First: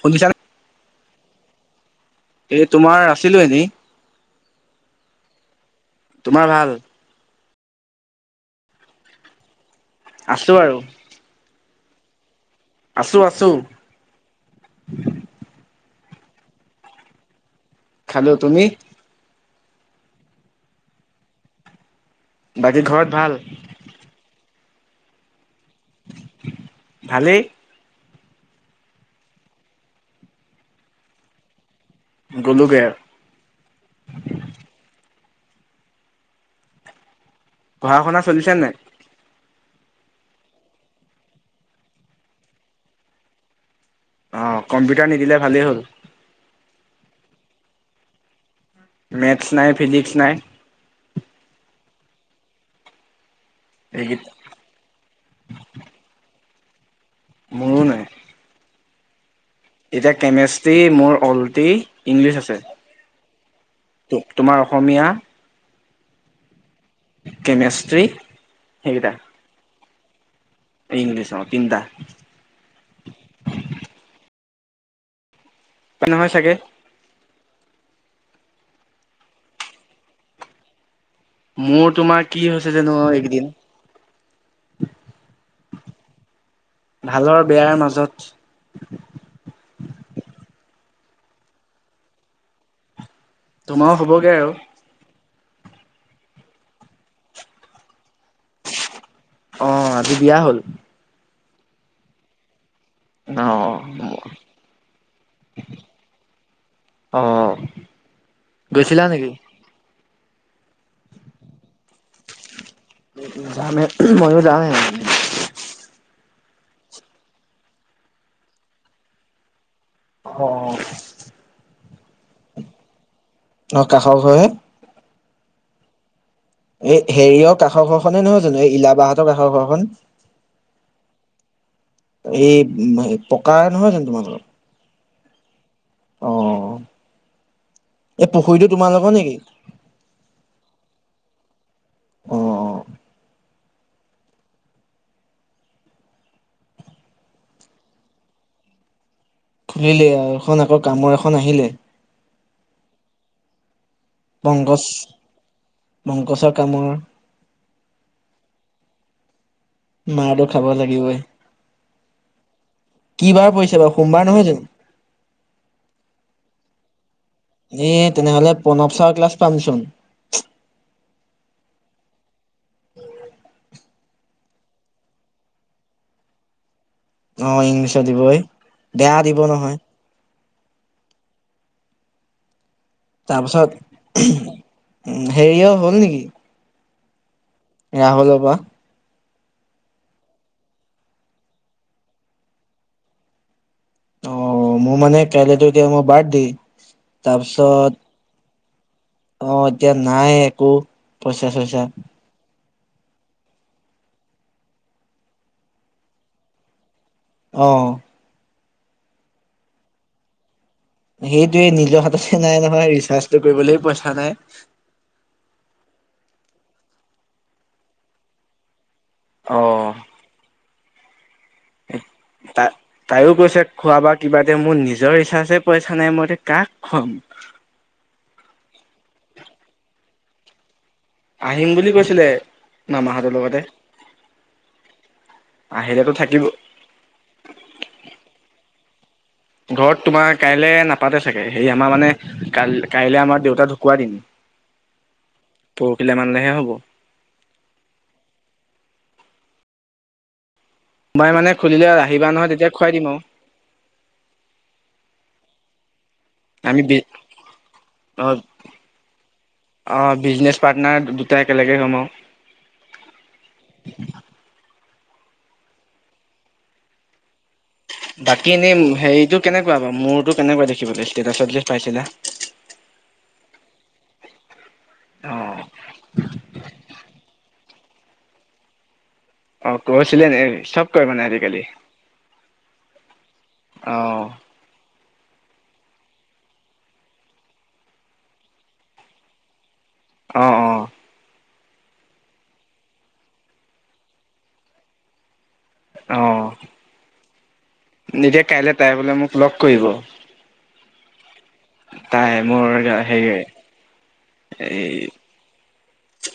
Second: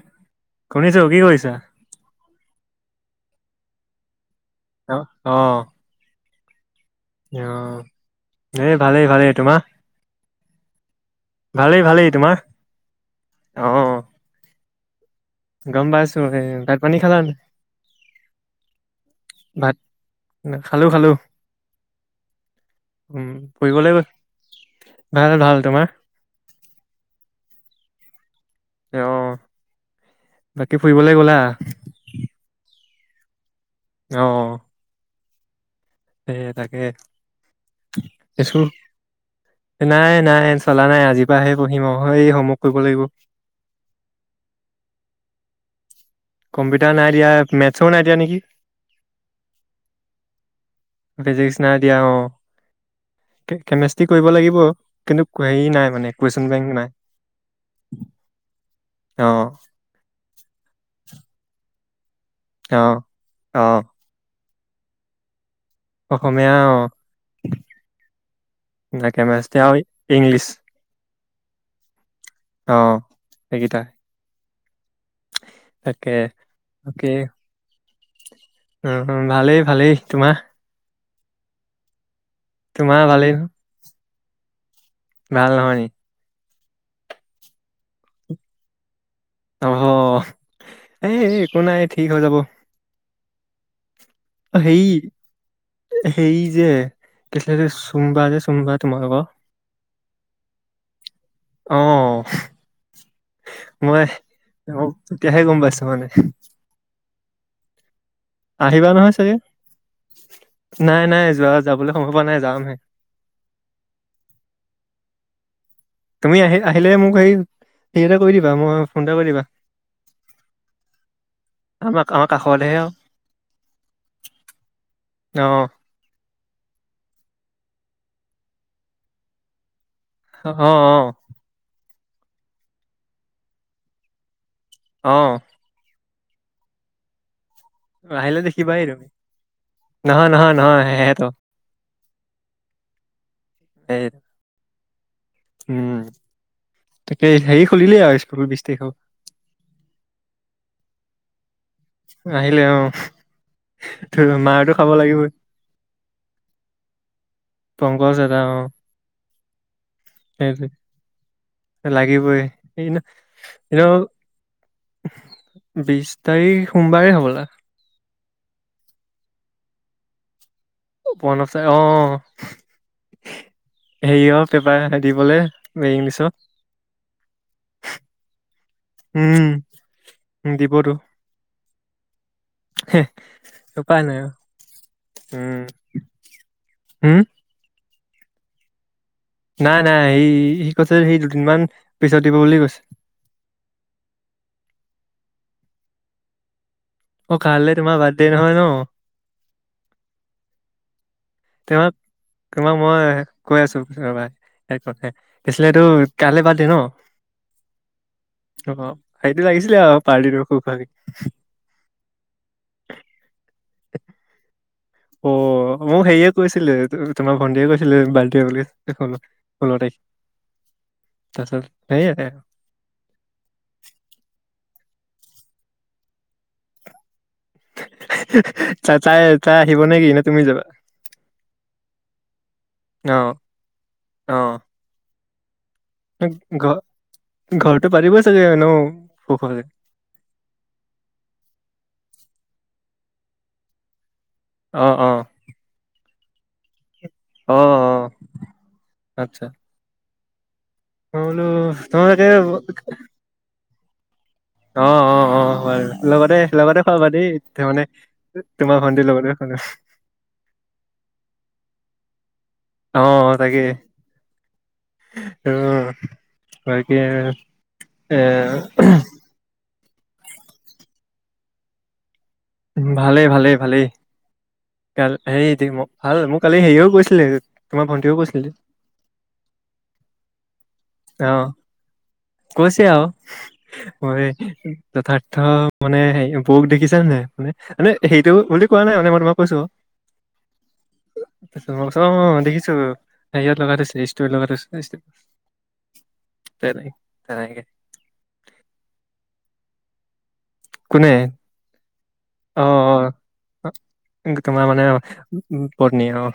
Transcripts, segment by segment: শুনিছা নে? শুনিছো, কি কৰিছা? এই তোমাৰ আছিলো এনেই। অঁ, অঁ। তোমাৰ ভাল? অঁ, এনেই ভালেই, ভালেই তোমাৰ? আছোঁ আৰু। ভালেই, ভালেই তোমাৰ? আছোঁ, আছোঁ। অ গম পাইছো, হেই ভাত-পানী খালা নে? খালোঁ, তুমি? ভাত, খালো, খালো বাকী ঘৰত উম। ভাল? ফুৰিব লাগিব। ভাল, ভাল তোমাৰ? ভালেই। এ অঁ, বাকী ফুৰিবলে গ'লা? গ'লোগে আও। অঁ, অঁ। হে হে তাকে। পঢ়া-শুনা চলছে স্কুল নাই? নাই নাই চলা নাই। আজিৰ পৰাহে বহিম আও, এই হোমৱৰ্ক কৰিব লাগিব। অঁ, কম্পিউটাৰ নিদিলে ভালেই হ'ল। কম্পিউটাৰ নাই দিয়া, মেথচো নাই দিয়া নেকি? মেথছ নাই, ফিজিক্স নাই। ফিজিক্স নাই দিয়া অঁ, কে কেমেষ্ট্ৰি এইকেইটা কৰিব লাগিব। কিন্তু হেৰি নাই মানে, কুৱেইছন বেংক নাই। মোৰো নাই। অঁ। এতিয়া কেমেষ্ট্ৰি মোৰ অল্টি ইংলিছ আছে। অঁ, অঁ। তো--তোমাৰ অসমীয়া অসমীয়া অঁ, কেমেষ্ট্ৰি এতিয়া কেমেষ্টি আৰু ইংলিছ। ইংলিছৰ তিনটা। অঁ, সেইকেইটাই। তাকে, নহয় চাগে তাকে উম, ওঁ ভালেই ভালেই, তোমাৰ? মোৰ তোমাৰ, কি হৈছে জানো তোমাৰ ভালেই ন এইকদিন? ভাল নহয় নি? ভালৰ, বেয়াৰ মাজত। অ হ্ এই একো নাই, ঠিক হৈ যাব। তোমাও হ'বগে আৰু? হেই, হেই যে, কি আছিলে যে? চুমি বা চুমি বা যে তোমালোকৰ অঁ, আজি বিয়া হ'ল। অঁ, অ', মই অ তেতিয়াহে গম পাইছো মানে। অঁ। আহিবা নহয় চাগে, নাই নাই যোৱা যাবলৈ সময় পোৱা নাই, যামহে। যামহে ময়ো যামহে। তুমি আহি আহিলে মোক সেই সেই এটা কৰি দিবা মই ফোন এটা কৰি দিবা। অ' অ' আমাক আমাৰ কাষৰতেহে আৰু অ কাষৰ ঘৰহে। অঁ। এই হেৰিয়ৰ কাষৰ ঘৰখনে নহয় জানো, এই ইলাবাহঁতৰ কাষৰ ঘৰখন? অঁ অঁ। এই সেই ম পকা নহয় জানো তোমালোকৰ? অঁ। অঁ। এই আহিলে পুখুৰীটো দেখিবাই তুমি তোমালোকৰ নেকি? নহয়, নহয়, নহয় সেহেঁতৰ অ', এই উম তাকে হেৰি খুলিলেই আও স্কুলৰ বিশ তাৰিখত খুলিলে আও এখন আকৌ কামৰ এখন আহিলে। আহিলে অঁ। তোৰ মাৰটো পংকজ খাব লাগিবই। পংকজৰ কামৰ পংকজ এটা অঁ। মাৰটো খাব লাগিবই। লাগিবই [unintelligible] এটো পাৰ নহয় জানো? বিশ তাৰিখ সোমবাৰে হ'বলা। এ তেনেহ'লে প্ৰণৱ ছাৰৰ ক্লাছ পামচোন। ও পনৱ চাৰ অঁ অঁ অঁ। হেৰি অঁ পেপাৰ কাতিবলে ইংলিছত। অঁ ইংলিছত দিবয়ে। উম দিবতো হেহ। তাৰপাছত হেৰিয় হ'ল নেকি? হুম। ৰাহুলৰ পা? নাই নাই এই সি কৈছে সেই দুদিন মান পিছত দিব বুলি কৈছে। অঁ, মোৰ মানে কাইলেতো এতিয়া মই বাৰ্থদে। অঁ, কাললে তোমাৰ বাথ্ৰদে নহয় ন? অঁ, এতিয়া নাই একো পইচা চইচা। তোমাৰ তোমাক মই কৈ আছো ৰবা। কি দিলে তোৰ কাইলে টো বাথ্ৰদে ন? অ' অঁ অঁ। সেইটো লাগিছিলে আও পাৰ্টিটো সুখ ভাবি। সেইটোয়েই নিজৰ হাততে নাই নহয়, ৰিচাৰ্জটো কৰিবলৈও পইচা নাই। অ' মোক হেইয়ে কৈছিলে, তোমাৰ ভন্টিয়ে কৈছিলে বাথ্ৰদে বুলি এখনত অ ষোল্ল তাৰিখ। তাছত হেইয়াতে। তা তাইও কৈছে খোৱা বা কিবা দে, মোৰ নিজৰ ৰিচাজে পইচা নাই মই এতিয়া কাক খুৱাম? [unintelligible] তাই তাই তাই আহিব নেকি নে তুমি যাবা? আহিম বুলি কৈছিলে, অ মামাহঁতৰ লগতে। আহিলেতো ত থাকিব ঘ ঘৰটো পাৰিব চাগে এনও সুখৰে। ঘৰত তোমাৰ কাইলে নাপাতে চাগে সেই আমাৰ মানে কাল কাইলে আমাৰ দেউতা ঢুকুৱা দিন। অ অ। পৰহিলে মানেহে হ'ব। অ অ, আচ্ছা। মই বোলো মানে খুলিলে তোমালোকে আহিবা নহয় তেতিয়া খুৱাই দিম আৰু। অ অ অ হয় লগতে লগতে আমি বি খোৱাবা দেই ত মানে, তোমাৰ ভণ্টিৰ লগতে মানে। অ বিজনেছ পাৰ্টনাৰ দুটাই একেলগে হ'ম আৰু। অ তাকে, উম তাকে। বাকী এনেই হেৰিতটো কেনেকুৱা বাৰু মোৰতো কেনেকুৱা দেখিবলৈ ইষ্টেটাষ্ট পাইছিলা। ভালেই ভালেই ভালেই, গাল হেৰি অঁ টো মোক ভাল মোক কালি হেৰিও কৈছিলে। তোমাৰ ভণ্টিও কৈছিলে। অ কৈছিলে নে চব কয় মানে অ আজিকালি। কৈছে আৰু, অঁ মই তথাৰ্থ মানে সেই বৌক দেখিছা নে নাই? মানে সেইটো বুলি কোৱা নাই মানে মই তোমাক কৈছো। অ অ। অ অ দেখিছো হেৰীয়ত লগাই থৈছিলে ইষ্টৰিত লগাই। তেনে তেনেকে। সেনেকে কাইলে টাইম হলে মোক লগ কৰিব। কোনে। তাই অ মোৰ অ হেৰি। তোমাৰ মানে, এই পত্নী আও।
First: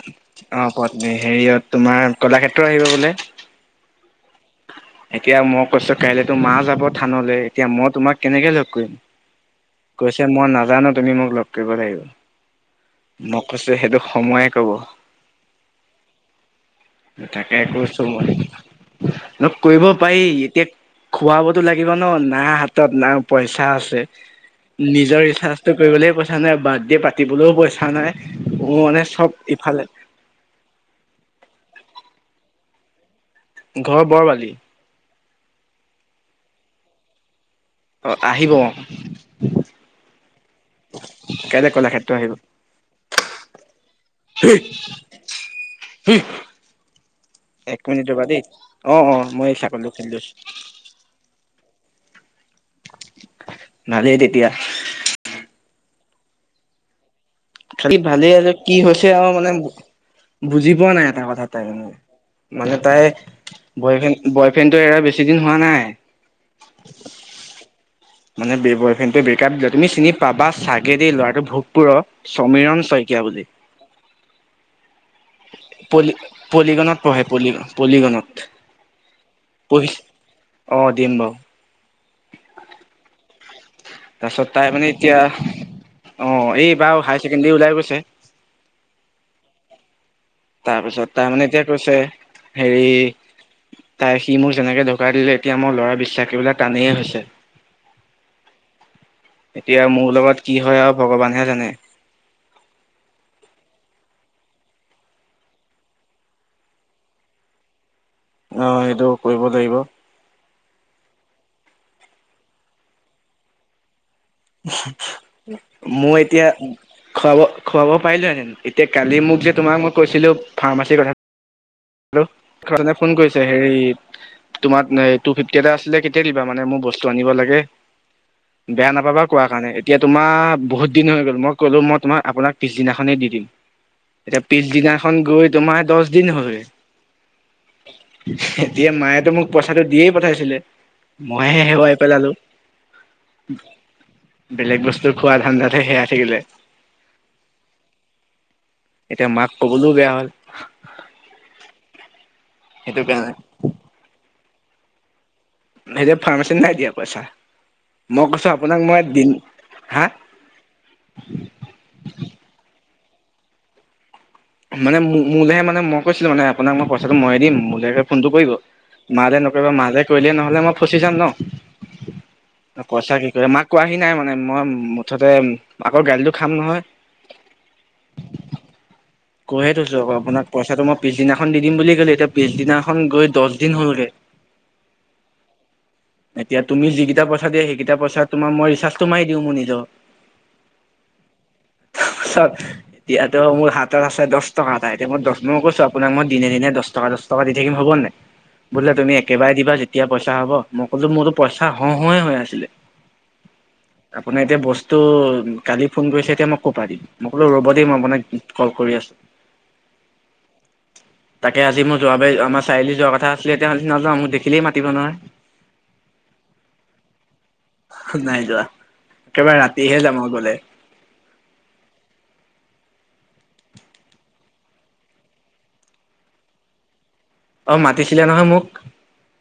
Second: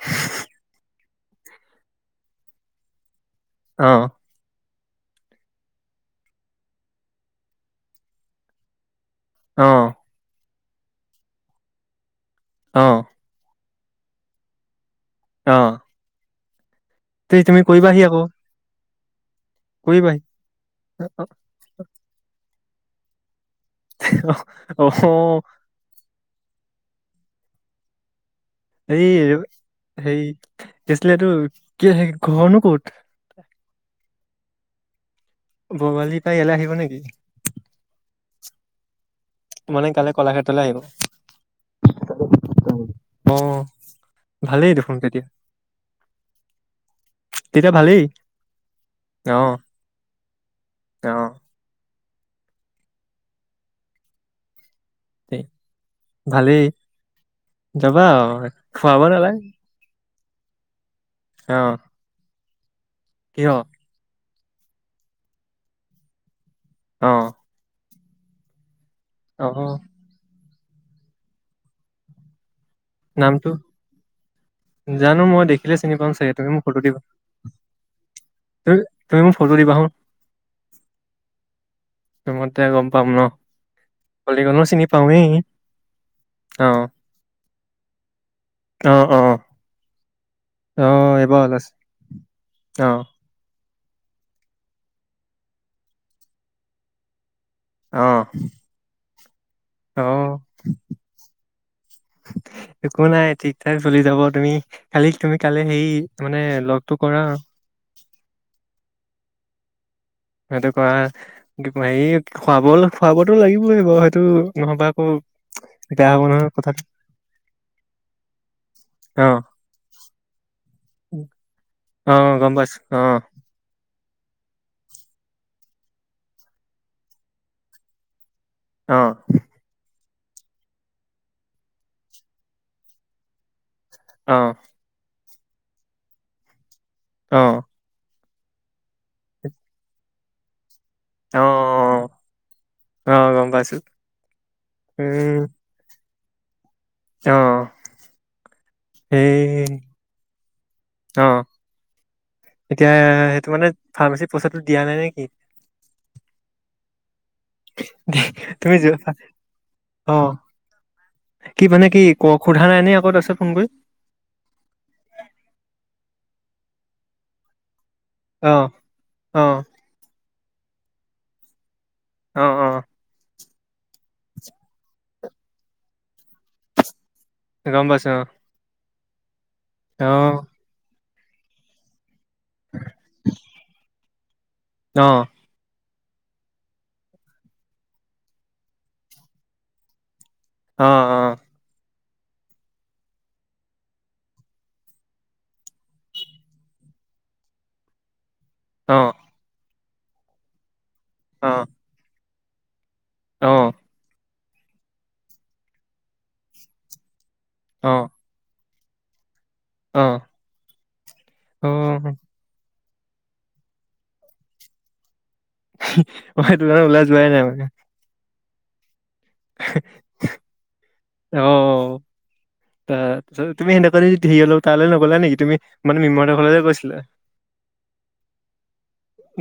অ পত্নী হেৰিয়ত তোমাৰ কলাক্ষেত্ৰ আহিব বোলে। অহ। এতিয়া মই কৈছো কাইলৈ তো মা যাব থানলৈ এতিয়া মই তোমাক কেনেকে লগ কৰিম। অঁহ। কৈছে মই নাজানো তুমি মোক লগ কৰিব লাগিব। অহ। মই কৈছো সেইটো সময়ে ক'ব। অঁহ। তাকে কৰিবাহি কৈছোঁ আকৌ মই। লগ কৰিব কৰিবাহি পাৰি এতিয়া অ খোৱা ব টো লাগিব ন না হাতত না পইচা আছে। নিজৰ অ ৰিচাৰ্জটো কৰিবলৈ পইচা নাই বাৰ্থডে পাতিবলৈও পইচা নাই। মোৰ মানে চব ইফালে। সেই। কি আছিলে সিটো কি আছিলে ঘৰনো ক'ত? ঘৰ বৰ বালি। বৰালীৰ পৰা ইয়ালৈ আহিব নেকি? অ আহিব, মানে কাইলৈ কলাক্ষেত্ৰলৈ আহিব কাইলে কলাক্ষেত্ৰ আহিব। অ ভালেই দেখোন তেতিয়া [inaudible] তেতিয়া এক ভালেই মিনিটৰ ৰবা দেই অ অ মই চাগলী খেদি লৈছো। তেওঁ। ভালেই তেতিয়া। ভালেই। খালি যাবা ভালেই আৰু আছে কি খুৱাব হৈছে আমাৰ নালাগে মানে। বুজি পোৱা নাই এটা কথা অ তাই মানে, মানে তাই কিয় বয় ফ্ৰেণ্ড বয় ফ্ৰেণ্ডটো এৰা বেছি দিন হোৱা নাই। অঁ মানে বয় ফ্ৰেন্দটোৱে বেক অ আপ দিলে, তুমি চিনি পাবা চাগেদি ল'ৰাটো ভোগপুৰ সমীৰণ শই নামটো? জানো মই দেখিলে চিনি পাম পলি চাগে তুমি মোক ফটো পলিগনত দিবা। পঢ়ে পলি পলিগনত তুমি তুমি মোক ফোটো দিবা চোৱা। অঁ দিম বাও। অঁ মই তেতিয়া গম পাম ন। তাৰপিছত কলিকণো তাই চিনি মানে এতিয়া, পাওঁৱেই অঁ অ এইবাৰ হায়াৰ ছেকেণ্ডৰী ওলাই গৈছে। অ অ। অ তাৰপিছত এইবাৰ তাৰমানে এতিয়া ওলাইছে কৈছে, অ হেৰি তাই সি মোক যেনেকে ধকা দিলে এতিয়া মোৰ ল'ৰা বিশ্বাস কৰিবলৈ টানেই হৈছে। অ এতিয়া অ মোৰ লগত কি হয় আও ভগৱানহে জানে। [inaudible] একো নাই ঠিক ঠাক চলি যাব, তুমি খালি তুমি কালি সেই মানে লগতটো কৰা। অঁ, সেইটো কৰিব লাগিব। সেইটো কৰা হয়, এ কি কয় হেৰি খুৱাব খোৱাবতো লাগিবই বাৰু সেইটো নহ'বাক মই এতিয়া খুৱাব খুৱাব পাৰিলোহেতিন এতিয়া কালি অ মোক যে তোমাক মই কৈছিলো, ফাৰ্মাচীৰ কথা অ টো গম পাইছো কাৰণে অ ফোন কৰিছে হেৰিত তোমাৰ টু ফিফটি এটা আছিলে, কেতিয়া দিবা মানে মোৰ বস্তু আনিব লাগে বেয়া অ নাপাবা কোৱা কাৰণে এতিয়া তোমাৰ বহুত দিন হৈ গ'ল, মই ক'লো মই তোমাক আপোনাক পিছদিনাখনেই দি দিম। অ এতিয়া পিছদিনাখন গৈ তোমাৰ দশ দিন হয়। অঁ এতিয়া মায়েতো মোক পইচাটো দিয়েই পঠাইছিলে। অ অ মই হে হেৰুৱাই পেলালো, অ গম পাইছো বেলেগ বস্তু খোৱা ধান্দা তে সেৰাই থাকিলে। অঁ, এতিয়া মাক এই কবলৈও বেয়া হ'ল অঁ, এতিয়া সেইটো মানে ফাৰ্মাচী পইচাটো দিয়া নাই নেকি? এতিয়া ফাৰ্মাচীত নাই দিয়া পইচা। মই কৈছো তুমি আপোনাক, মই যোৱা- দিন হা অ কি মানে কি ক সোধা নাই নে আকৌ তাৰ পিছত ফোন কৰি। মানে মো মোলেহে মানে মই কৈছিলো মানে আপোনাক মই পইচাটো মই দিম মোলে ফোনটো কৰিব, অ মালে অ নকৰিবা মালে কৰিলে নহলে মই ফচি যাম ন। অঁ অঁ কৈছা কি কয়, মাক কোৱাহি নাই মানে মই মুঠতে আকৌ গালিটো খাম নহয়। গম পাইছোঁ অঁ। কৈয়ে থৈছোঁ আকৌ আপোনাক পইচাটো মই পিছদিনাখন দিম বুলি কলো। এতিয়া পিছদিনাখন গৈ দশ দিন হ'লগে। অঁ এতিয়া তুমি যিগিটা পইচা দিয়া, সেইকেইটা পইচা তোমাৰ মই ৰিচাৰ্জটো মাৰিদিওঁ মোৰ নিজৰ। অঁ [inaudible] এতিয়াতো মোৰ হাতত আছে, দছ টকা এটা এতিয়া মই দছ মই কৈছো আপোনাক মই দিনে দিনে দছ টকা দছ টকা দি থাকিম হবনে নাই, বুলে অ অ তুমি একেবাৰে দিবা যেতিয়া পইচা হ'ব মই ক'লো মোৰতো পইচা হও হয়ে হৈ আছিলে। অঁ আপোনাৰ এতিয়া বস্তু কালি ফোন কৰিছে এতিয়া মই কৰপৰা দিম মই ক'লো ৰ'ব দেইব অ মই আপোনাক, কল কৰি আছোঁ। অঁ তাকে আজি মই যোৱাবাৰ আমাৰ চাৰিআলি যোৱা কথা আছিলে এতিয়া নাযাওঁ মোক দেখিলেই মাতিব নহয়। অ সেইটো কাৰণে ওলাই যোৱাই নাই মানে, নাই যোৱা, একেবাৰে ৰাতিহে যাম আও গলে। অ তাৰপিছত তুমি [unintelligible] ধেৰি হল তালৈ নগলা নেকি তুমি মানে মৃন্ময় হতৰ ঘৰলৈ যে গৈছিলা। অঁ মাতিছিলে নহয় মোক।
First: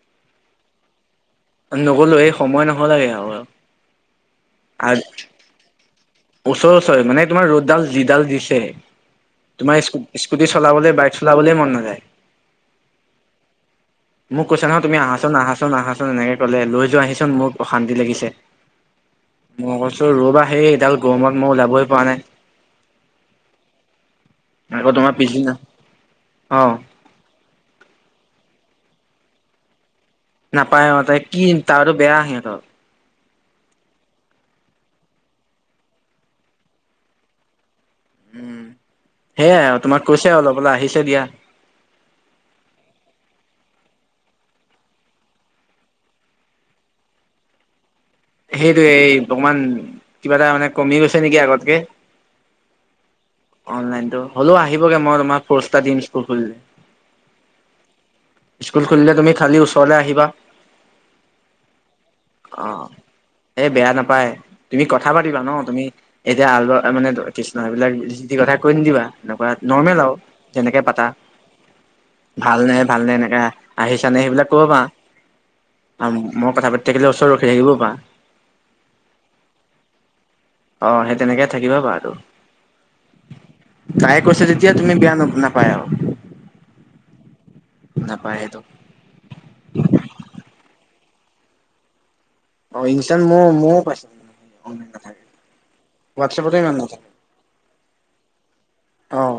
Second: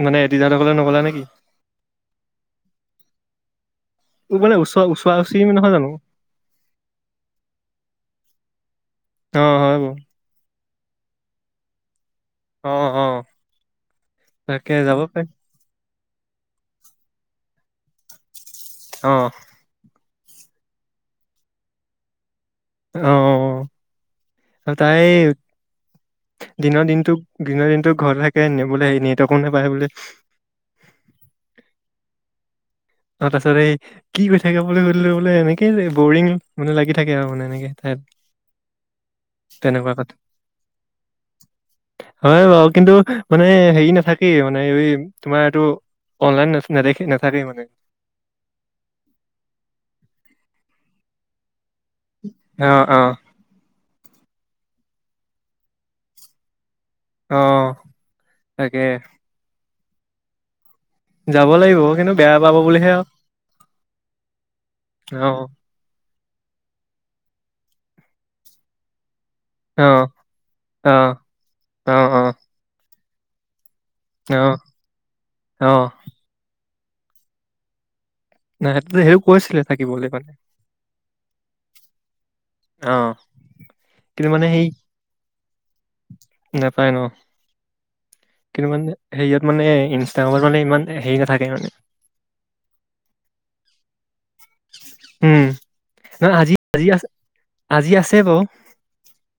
মানে [unintelligible] নগলা নেকি? নগ'লো এই সময় নহলেগে আৰু, আজ তুমি নহয় জানো? ওচৰে ওচৰে মানে তোমাৰ ৰ'দডাল যিডাল দিছে অ হয় তোমাৰ, বাৰু স্কুটি চলাবলৈ বাইক চলাবলৈ মন নাযায়। অ অ মোক কৈছে তাকে নহয় তুমি যাব পাৰি আহাচোন আহাচোন আহাচোন এনেকে কলে লৈ যোৱাহিচোন মোক অশান্তি লাগিছে। অ মই কৈছো ৰবাহে এইডাল গৰমত মই ওলাবই পৰা নাই। অ আৰু আকৌ তাই, তোমাৰ পিছদিনা অ দিনৰ দিনটো, দিনৰ দিনতো ঘৰতে থাকে বোলে হেৰি নেটৱৰ্ক নাপায় বোলে নাপায় অ তাই কি টাৱাৰটো বেয়া সিহঁতৰ, অঁ তাৰপাছত এই, কি কৈ থাকে বুলি সুধিলোঁ, বোলে এনেকে বৰিং মানে লাগি থাকে আৰু মানে এনেকে তাত। উম সেয়াই আৰু তেনেকুৱা তোমাক কথা কৈছে অলপ বোলে আহিছে দিয়া। হয় বাৰু কিন্তু মানে হেৰি নাথাকেই মানে এই তোমাৰ এইটো, অনলাইন নে - নেদেখে নেথাকে মানে। সেইটোৱে এই অকমান, কিবা এটা মানে, কমি গৈছে নেকি আগতকে, অ অ অনলাইনতো হ'লেও আহিবগে মই তোমাক পোষ্ট এটা দিম স্কুল খুলিলে। অ', তাকে স্কুল খুলিলে তুমি খালি ওচৰলে আহিবা। যাব লাগিব মই কিন্তু বেয়া পাব বুলিহে আৰু এ বেয়া নাপায় তুমি কথা পাতিবা অ', ন তুমি, এতিয়া আল বা মানে কৃষ্ণ এইবিলাক যি টি কথা কৈ নিদিবা এনেকুৱা, নৰ্মেল অ', আৰু যেনেকে পাতা, অ', অ', ভালনে ভালনে এনেকা, আহিছানে অ', সেইবিলাক অ', কব পাৰা অ', আৰু মই কথা পাতি থাকিলে ওচৰত ৰখি থাকিবও পাৰা। নাই সেতটো সেও কৈছিলে থাকিবলে কাৰণে, অ সে তেনেকে থাকিবা পাৰাটো। অ', তাই কিন্তু কৈছে মানে সেই তেতিয়া তুমি বেয়া ন নাপায় আৰু, নাপায় ন নাপায় সেইটো। কিন্তু মানে হেৰিয়ত মানে ইনষ্টাগ্ৰামত মানে ইমান হেৰি নাথাকে মানে। অ ইনষ্টাত মইও মইও পাইছো। নাথাকে উম না আজি হোৱাটছএপতো ইমান আজি আ নাথাকে আজি আছে বাৰু। অঁ।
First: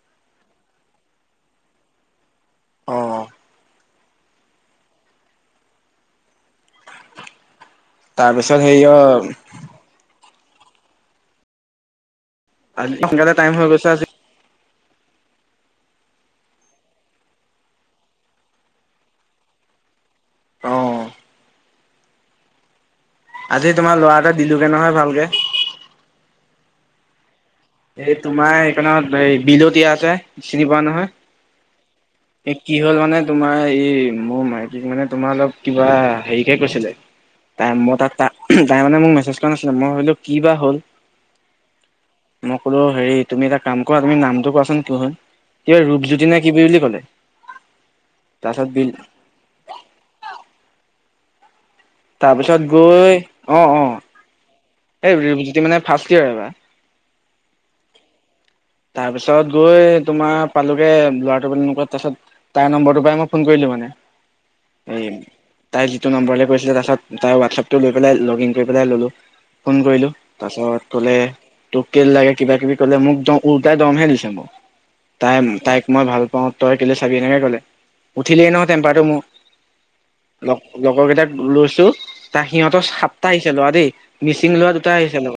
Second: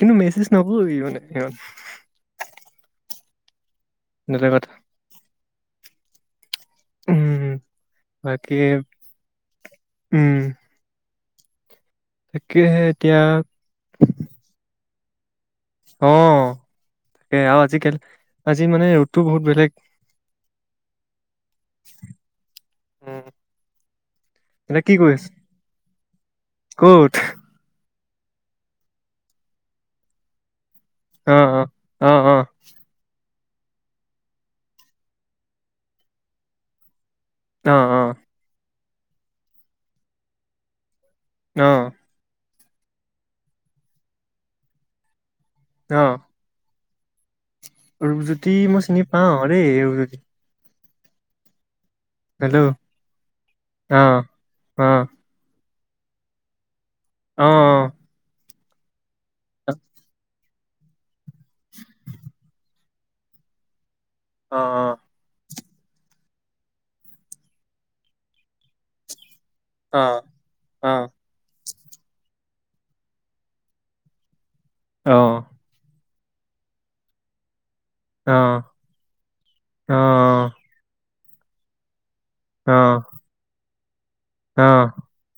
কিন্তু মেছেজ নকৰে মানে ইমান। অ'। এটা কথা উম বাকী তাৰপিছত হেৰি অ' উম তাকেহে আজি এতিয়া সোনকালে টাইম হৈ গৈছে আজি অ' তাকে আৰু আজিকালি আজি মানে ৰ'দটো বহুত বেলেগ। অ'। [inaudible] আজি তোমাৰ ল'ৰা এটাক দিলোগে এতিয়া কি নহয় কৰি আছ ভালকে। ক'ত? এই তোমাৰ এইকণত সেই বিল্লো দিয়া আছে চিনি পোৱা নহয়? অঁ অঁহ অঁ অঁহ। এই কি হ'ল মানে তোমাৰ এই মোৰ মাইকীক মানে তোমাৰ অলপ কিবা হেৰিকে কৈছিলে। তাই অ অ মই তা তাই মানে মোক মেছেজ কৰা নাছিলে মই ভাবিলোঁ কি বা হ'ল। অঁ। মই কলো হেৰি তুমি এটা কাম কৰা তুমি নামটো কোৱাচোন কি হয় কিবা অ ৰূপজ্যোতি নে কি বুলি ক'লে। ৰূপজ্যোতি তাৰপিছত মই বিল চিনি পাওঁ ৰে ৰূপজ্যোতি। হেল্ল' তাৰপিছত গৈ অঁ অঁ অ অ ৰূপজ্যোতি মানে ফাষ্ট ইয়াৰ এইবাৰ। অঁ অঁ। তাৰপিছত গৈ তোমাৰ পালোগে ল'ৰাটো পৰাই মানে তাৰপিছত তাৰ নম্বৰটো পাই মই ফোন কৰিলো মানে। অ অ এই তাই যিটো নম্বৰলে কৰিছিলে তাৰপিছত তাৰ হোৱাটছআপটো লৈ পেলাই লগইন কৰি পেলাই ল'লোঁ ফোন অ অ কৰিলোঁ তাৰপাছত ক'লে অ তোক কেলে লাগে কিবা কিবি কলে মোক দম উলটাই দমহে দিছে মোক তাই তাইক মই ভাল পাওঁ তই কেলে চাবি এনেকে কলে অ অ উঠিলেই নহয় টেম্পাৰটো মোৰ লগৰ কেইটাক লৈছো তা অ অ সিহঁতৰ সাতটা আহিছে ল'ৰা দেই মিচিং ল'ৰা অ দুটা আহিছে লগত।